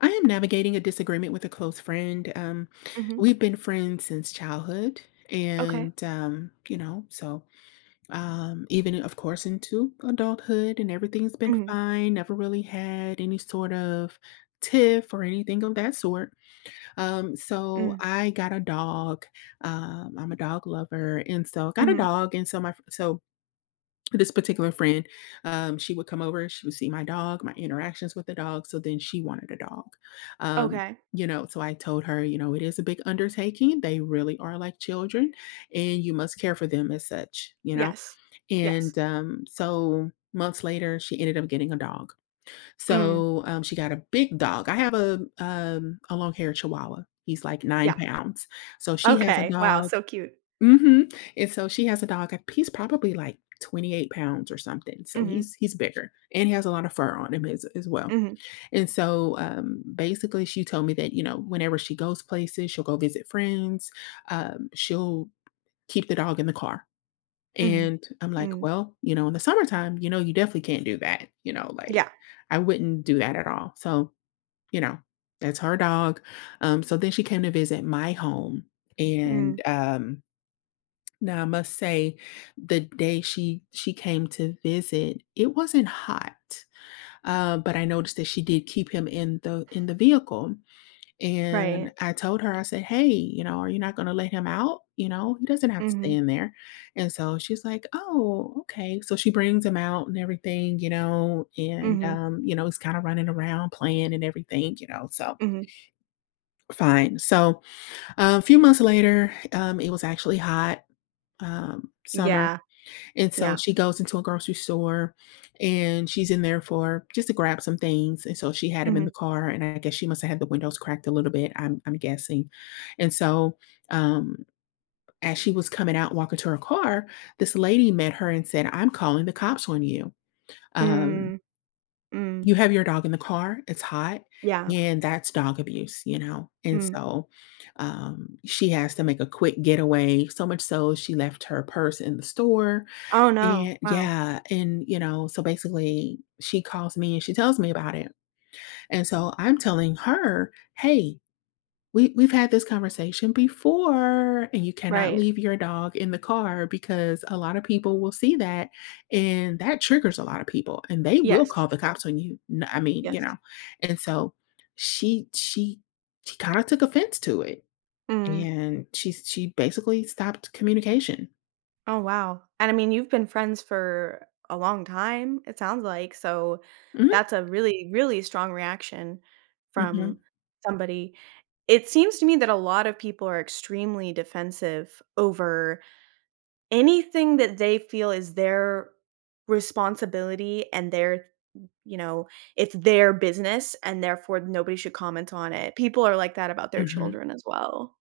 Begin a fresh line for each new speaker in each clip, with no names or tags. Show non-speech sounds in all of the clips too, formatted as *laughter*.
I am navigating a disagreement with a close friend.
Mhm.
We've been friends since childhood,
Okay.
and even of course into adulthood, and everything's been
Mhm.
fine. Never really had any sort of tiff or anything of that sort. So
Mm.
I got a dog. I'm a dog lover, and so got a
Mhm.
dog, and so this particular friend, she would come over, she would see my dog, my interactions with the dog, so then she wanted a dog. Um,
Okay.
so I told her, you know, it is a big undertaking. They really are like children, and you must care for them as such, you know?
Yes. Yes.
And so months later, she ended up getting a dog.
Mm.
She got a big dog. I have a long haired Chihuahua. He's like nine
Yeah.
pounds. So she has a
Okay. Wow,
dog.
so cute.
Mhm, and so she has a dog, I he's probably like 28 pounds or something, so
Mhm.
he's bigger, and he has a lot of fur on him as well,
Mhm.
and basically, she told me that, you know, whenever she goes places, she'll go visit friends, she'll keep the dog in the car,
Mhm.
and I'm like,
Mm.
"Well, you know, in the summertime, you know, you definitely can't do that," you know, like,
Yeah.
I wouldn't do that at all, so, you know, that's her dog. So then she came to visit my home,
Mm.
and, um now I must say, the day she came to visit, it wasn't hot, but I noticed that she did keep him in the vehicle, and
Right.
I told her, I said, "Hey, you know, are you not going to let him out? You know, he doesn't have to stay
Mhm.
in there." And so she's like, "Oh, okay." So she brings him out and everything, you know, and
Mhm.
he's kind of running around playing and everything, you know. So
Mhm.
fine. So a few months later, it was actually hot. Summer,
Yeah.
and so
Yeah.
she goes into a grocery store and she's in there for just to grab some things. And so she had him in the
Mhm.
car, and I guess she must have had the windows cracked a little bit, I'm guessing. And um, as she was coming out, walking to her car, this lady met her and said, "I'm calling the cops on you. Um,
Mm. Mm.
you have your dog in the car, it's hot,
Yeah.
and that's dog abuse, you know?" And
Mm.
she has to make a quick getaway, so much so she left her purse in the store,
Oh, no.
and
Wow.
yeah, and, you know, so basically she calls me and she tells me about it. And so I'm telling her, "Hey, we've had this conversation before, and you cannot
Right.
leave your dog in the car because a lot of people will see that, and that triggers a lot of people, and they will
Yes.
call the cops on you." N I mean, you
Yes.
know. And so she she she kinda took offense to it,
Mm.
and she basically stopped communication.
Oh, wow. And I mean, you've been friends for a long time, it sounds like. So
Mhm.
that's a really, really strong reaction
Mhm.
from somebody. It seems to me that a lot of people are extremely defensive over anything that they feel is their responsibility and their, you know, it's their business and therefore nobody should comment on it. People are like that about their
Mhm.
children as well.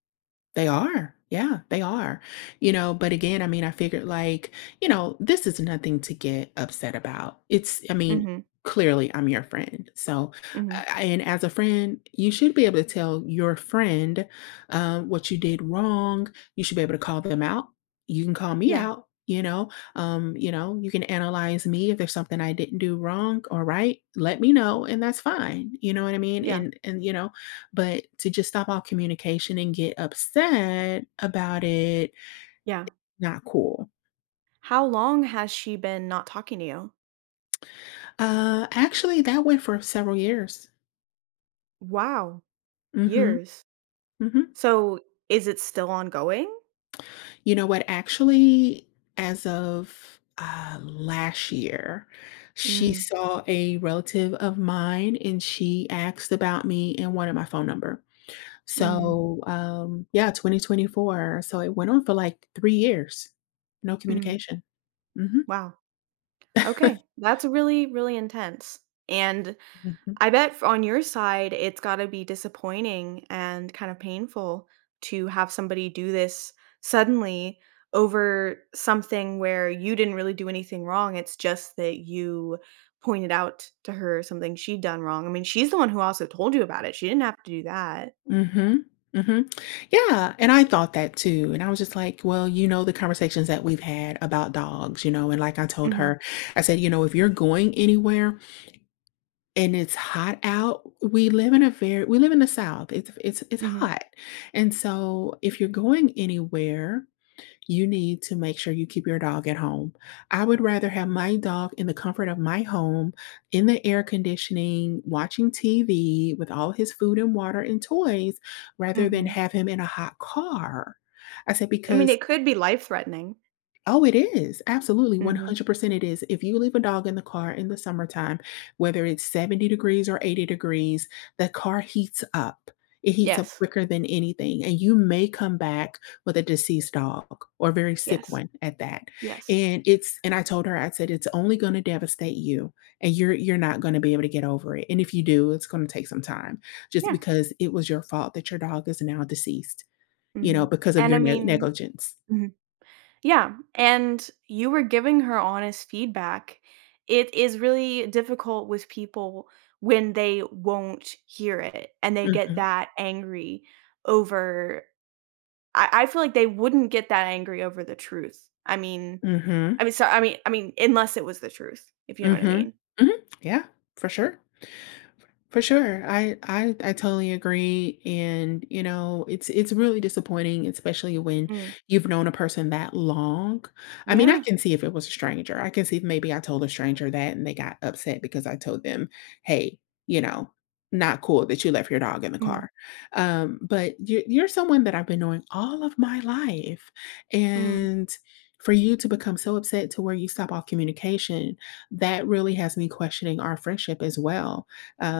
They are. Yeah, they are. You know, but again, I mean, I figured like, you know, this is nothing to get upset about. It's, I mean,
Mhm.
clearly I'm your friend. So,
Mhm.
I- and as a friend, you should be able to tell your friend what you did wrong. You should be able to call them out. You can call me
Yeah.
out. You know, you can analyze me if there's something I didn't do wrong or right. Let me know, and that's fine. You know what I mean?
Yeah.
But to just stop all communication and get upset about it,
Yeah.
not cool.
How long has she been not talking to you?
Actually, that went for several years.
Wow,
Mhm,
years.
mhm.
So, is it still ongoing?
You know what? Actually, as of, last year, she
Mm,
saw a relative of mine, and she asked about me and wanted my phone number.
mm,
So, yeah, 2024. So it went on for like 3 years. No
mm.
communication. Mhm.
Wow. Okay.
*laughs*
That's really, really intense. And I bet f on your side, it's gotta be disappointing and kind of painful to have somebody do this suddenly over something where you didn't really do anything wrong, it's just that you pointed out to her something she'd done wrong. I mean, she's the one who also told you about it, she didn't have to do that.
Mhm. Mhm. Yeah, and I thought that too, and I was just like, "Well, you know, the conversations that we've had about dogs, you know?" And like I told
Mhm,
her, I said, "You know, if you're going anywhere and it's hot out, we live in the South. It's
mhm,
hot. And so if you're going anywhere, you need to make sure you keep your dog at home. I would rather have my dog in the comfort of my home, in the air conditioning, watching TV with all his food and water and toys, rather than
mhm.
have him in a hot car. I said,
I mean,
because"
it could be life-threatening.
Oh, it is. Absolutely.
Mhm.
100% it is. If you leave a dog in the car in the summertime, whether it's 70 degrees or 80 degrees, the car heats up. It heats up
Yes.
quicker than anything. And you may come back with a deceased dog or a very sick
Yes.
one at that.
Yes.
And it's and I told her, I said, it's only gonna devastate you and you're not gonna be able to get over it. And if you do, it's gonna take some time just
Yeah.
because it was your fault that your dog is now deceased, you know,
Mhm.
because of
And I
your
mean.
negligence.
Mhm. Yeah, and you were giving her honest feedback. It is really difficult with people when they won't hear it and they get
Mhm.
that angry over I feel like they wouldn't get that angry over the truth. I mean I
Mhm.
mean sorry. I mean unless it was the truth, if you know what I
Mhm.
mean.
Mhm. Yeah, for sure. For sure. I totally agree and you know, it's really disappointing especially when
Mm.
you've known a person that long. I mean, I
Yeah.
can see if it was a stranger. I can see if maybe I told a stranger that and they got upset because I told them, "Hey, you know, not cool that you left your dog in the
Mm.
car." But you're someone that I've been knowing all of my life
Mm.
and for you to become so upset to where you stop all communication, that really has me questioning our friendship as well.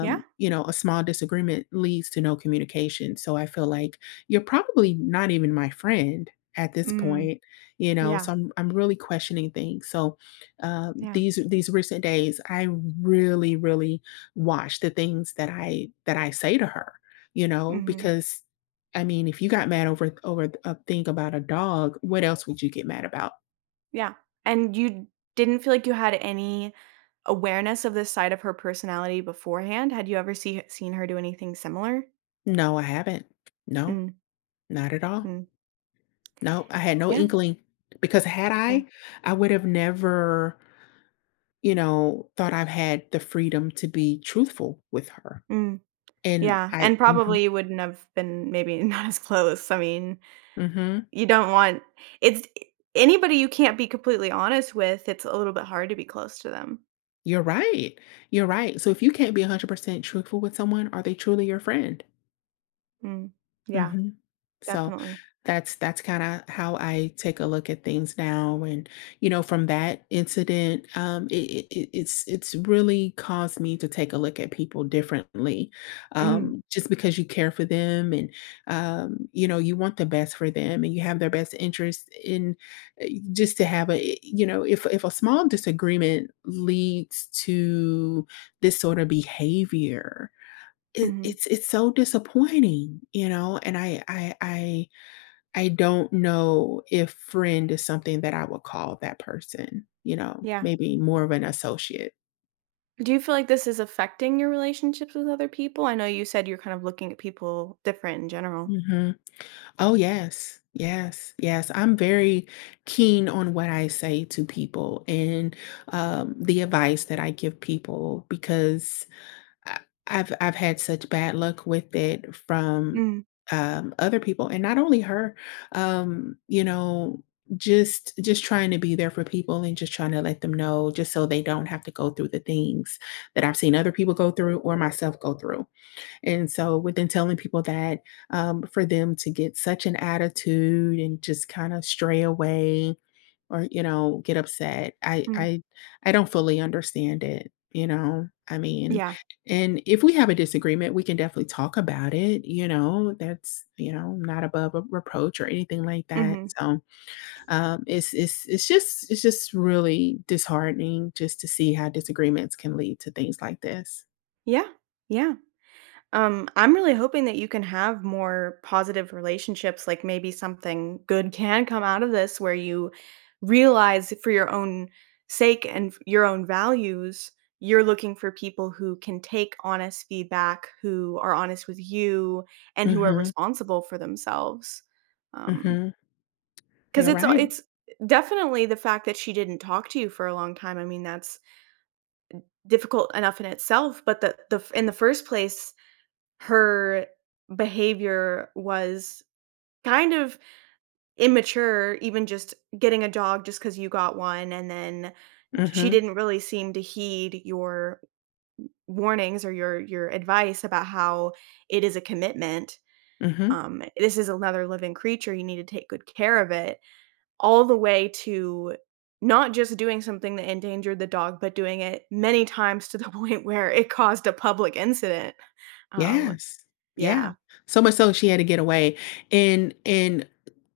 Yeah.
You know, a small disagreement leads to no communication. So I feel like you're probably not even my friend at this
Mm.
point, you know.
Yeah.
So I'm really questioning things. So
Yeah.
these recent days, I really watch the things that I say to her, you know,
Mhm.
because I mean, if you got mad over a thing about a dog, what else would you get mad about?
Yeah, and you didn't feel like you had any awareness of this side of her personality beforehand? Had you ever seen her do anything similar?
No, I haven't. No,
Mm,
not at all.
mm,
No, I had no
yeah,
inkling because had
yeah,
I would have never, you know, thought I've had the freedom to be truthful with her.
mm,
And
yeah,
I
and
mhm,
probably you wouldn't have been maybe *laughs* not as close, I mean,
mhm,
you don't want it's anybody you can't be completely honest with, it's a little bit hard to be close to them.
you're right, you're right. So if you can't be 100% truthful with someone, are they truly your friend?
Mm, yeah,
Mhm. So,
definitely.
that's kinda how I take a look at things now, and, you know, from that incident, it's really caused me to take a look at people differently,
Mm,
just because you care for them and, you know, you want the best for them and you have their best interest in just to have a you know, if a small disagreement leads to this sort of behavior, it
mhm,
it's it's so disappointing, you know, and I don't know if friend is something that I would call that person, you know,
yeah.
maybe more of an associate.
Do you feel like this is affecting your relationships with other people? I know you said you're kind of looking at people different in general.
Mhm. Oh, yes. Yes. Yes. I'm very keen on what I say to people and the advice that I give people because I I've had such bad luck with it from,
Mm,
other people, and not only her, you know, just trying to be there for people and just trying to let them know just so they don't have to go through the things that I've seen other people go through or myself go through. And so within telling people that, for them to get such an attitude and just kinda stray away or, you know, get upset.
mm,
I don't fully understand it, you know? I mean,
yeah.
and if we have a disagreement, we can definitely talk about it, you know? That's, you know, not above a reproach or anything like that.
Mhm.
So, it's just really disheartening just to see how disagreements can lead to things like this.
Yeah. Yeah. I'm really hoping that you can have more positive relationships, like maybe something good can come out of this where you realize for your own sake and your own values, you're looking for people who can take honest feedback, who are honest with you, and who are
Mhm.
responsible for themselves. Um,
Mhm.
'Cause
You're
it's
right.
it's definitely the fact that she didn't talk to you for a long time, I mean, that's difficult enough in itself, but the f in the first place, her behavior was kind of immature, even just getting a dog just because you got one, and then she
Mhm.
didn't really seem to heed your warnings or your advice about how it is a commitment.
Mhm.
This is another living creature, you need to take good care of it, all the way to not just doing something that endangered the dog, but doing it many times to the *laughs* point where it caused a public incident. Um,
Yes. Yeah.
yeah.
So much so she had to get away. And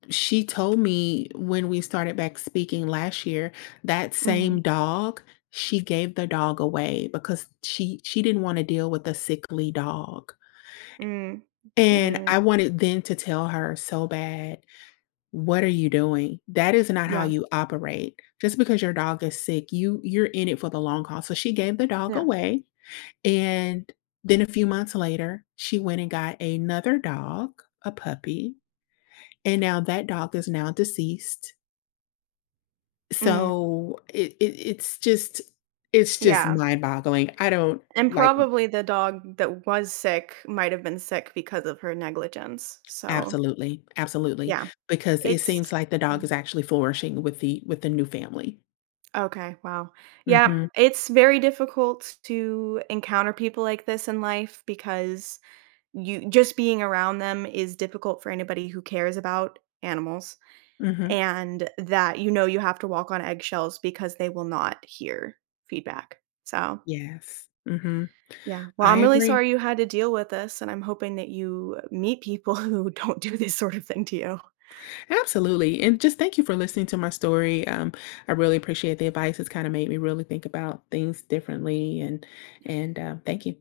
She told me when we started back speaking last year, that same
Mhm.
dog, she gave the dog away because she didn't want to deal with a sickly dog.
Mm.
And
Mm.
I wanted then to tell her so bad, what are you doing? That is not how
Yeah.
you operate. Just because your dog is sick, you're in it for the long haul. So she gave the dog
Yeah.
away and then a few months later, she went and got another dog, a puppy, and now that dog is now deceased.
Mm.
So it's just
Yeah.
mind-boggling. I don't
And
like
probably the dog that was sick might have been sick because of her negligence. So,
absolutely, absolutely,
yeah.
because it seems
It's,
like the
yeah.
dog is actually flourishing with the new family.
Okay, wow. Yeah,
Mhm,
it's very difficult to encounter people like this in life because you just being around them is difficult for anybody who cares about animals,
mhm.
and that you know you have to walk on eggshells because they will not hear feedback. So,
Yes, mhm.
yeah. Well,
I
I'm really
agree.
sorry you had to deal with this, and I'm hoping that you meet people *laughs* who don't do this sort of thing to you.
Absolutely, and just thank you for listening to my story. I really appreciate the advice. It's kinda made me really think about things differently and, thank you.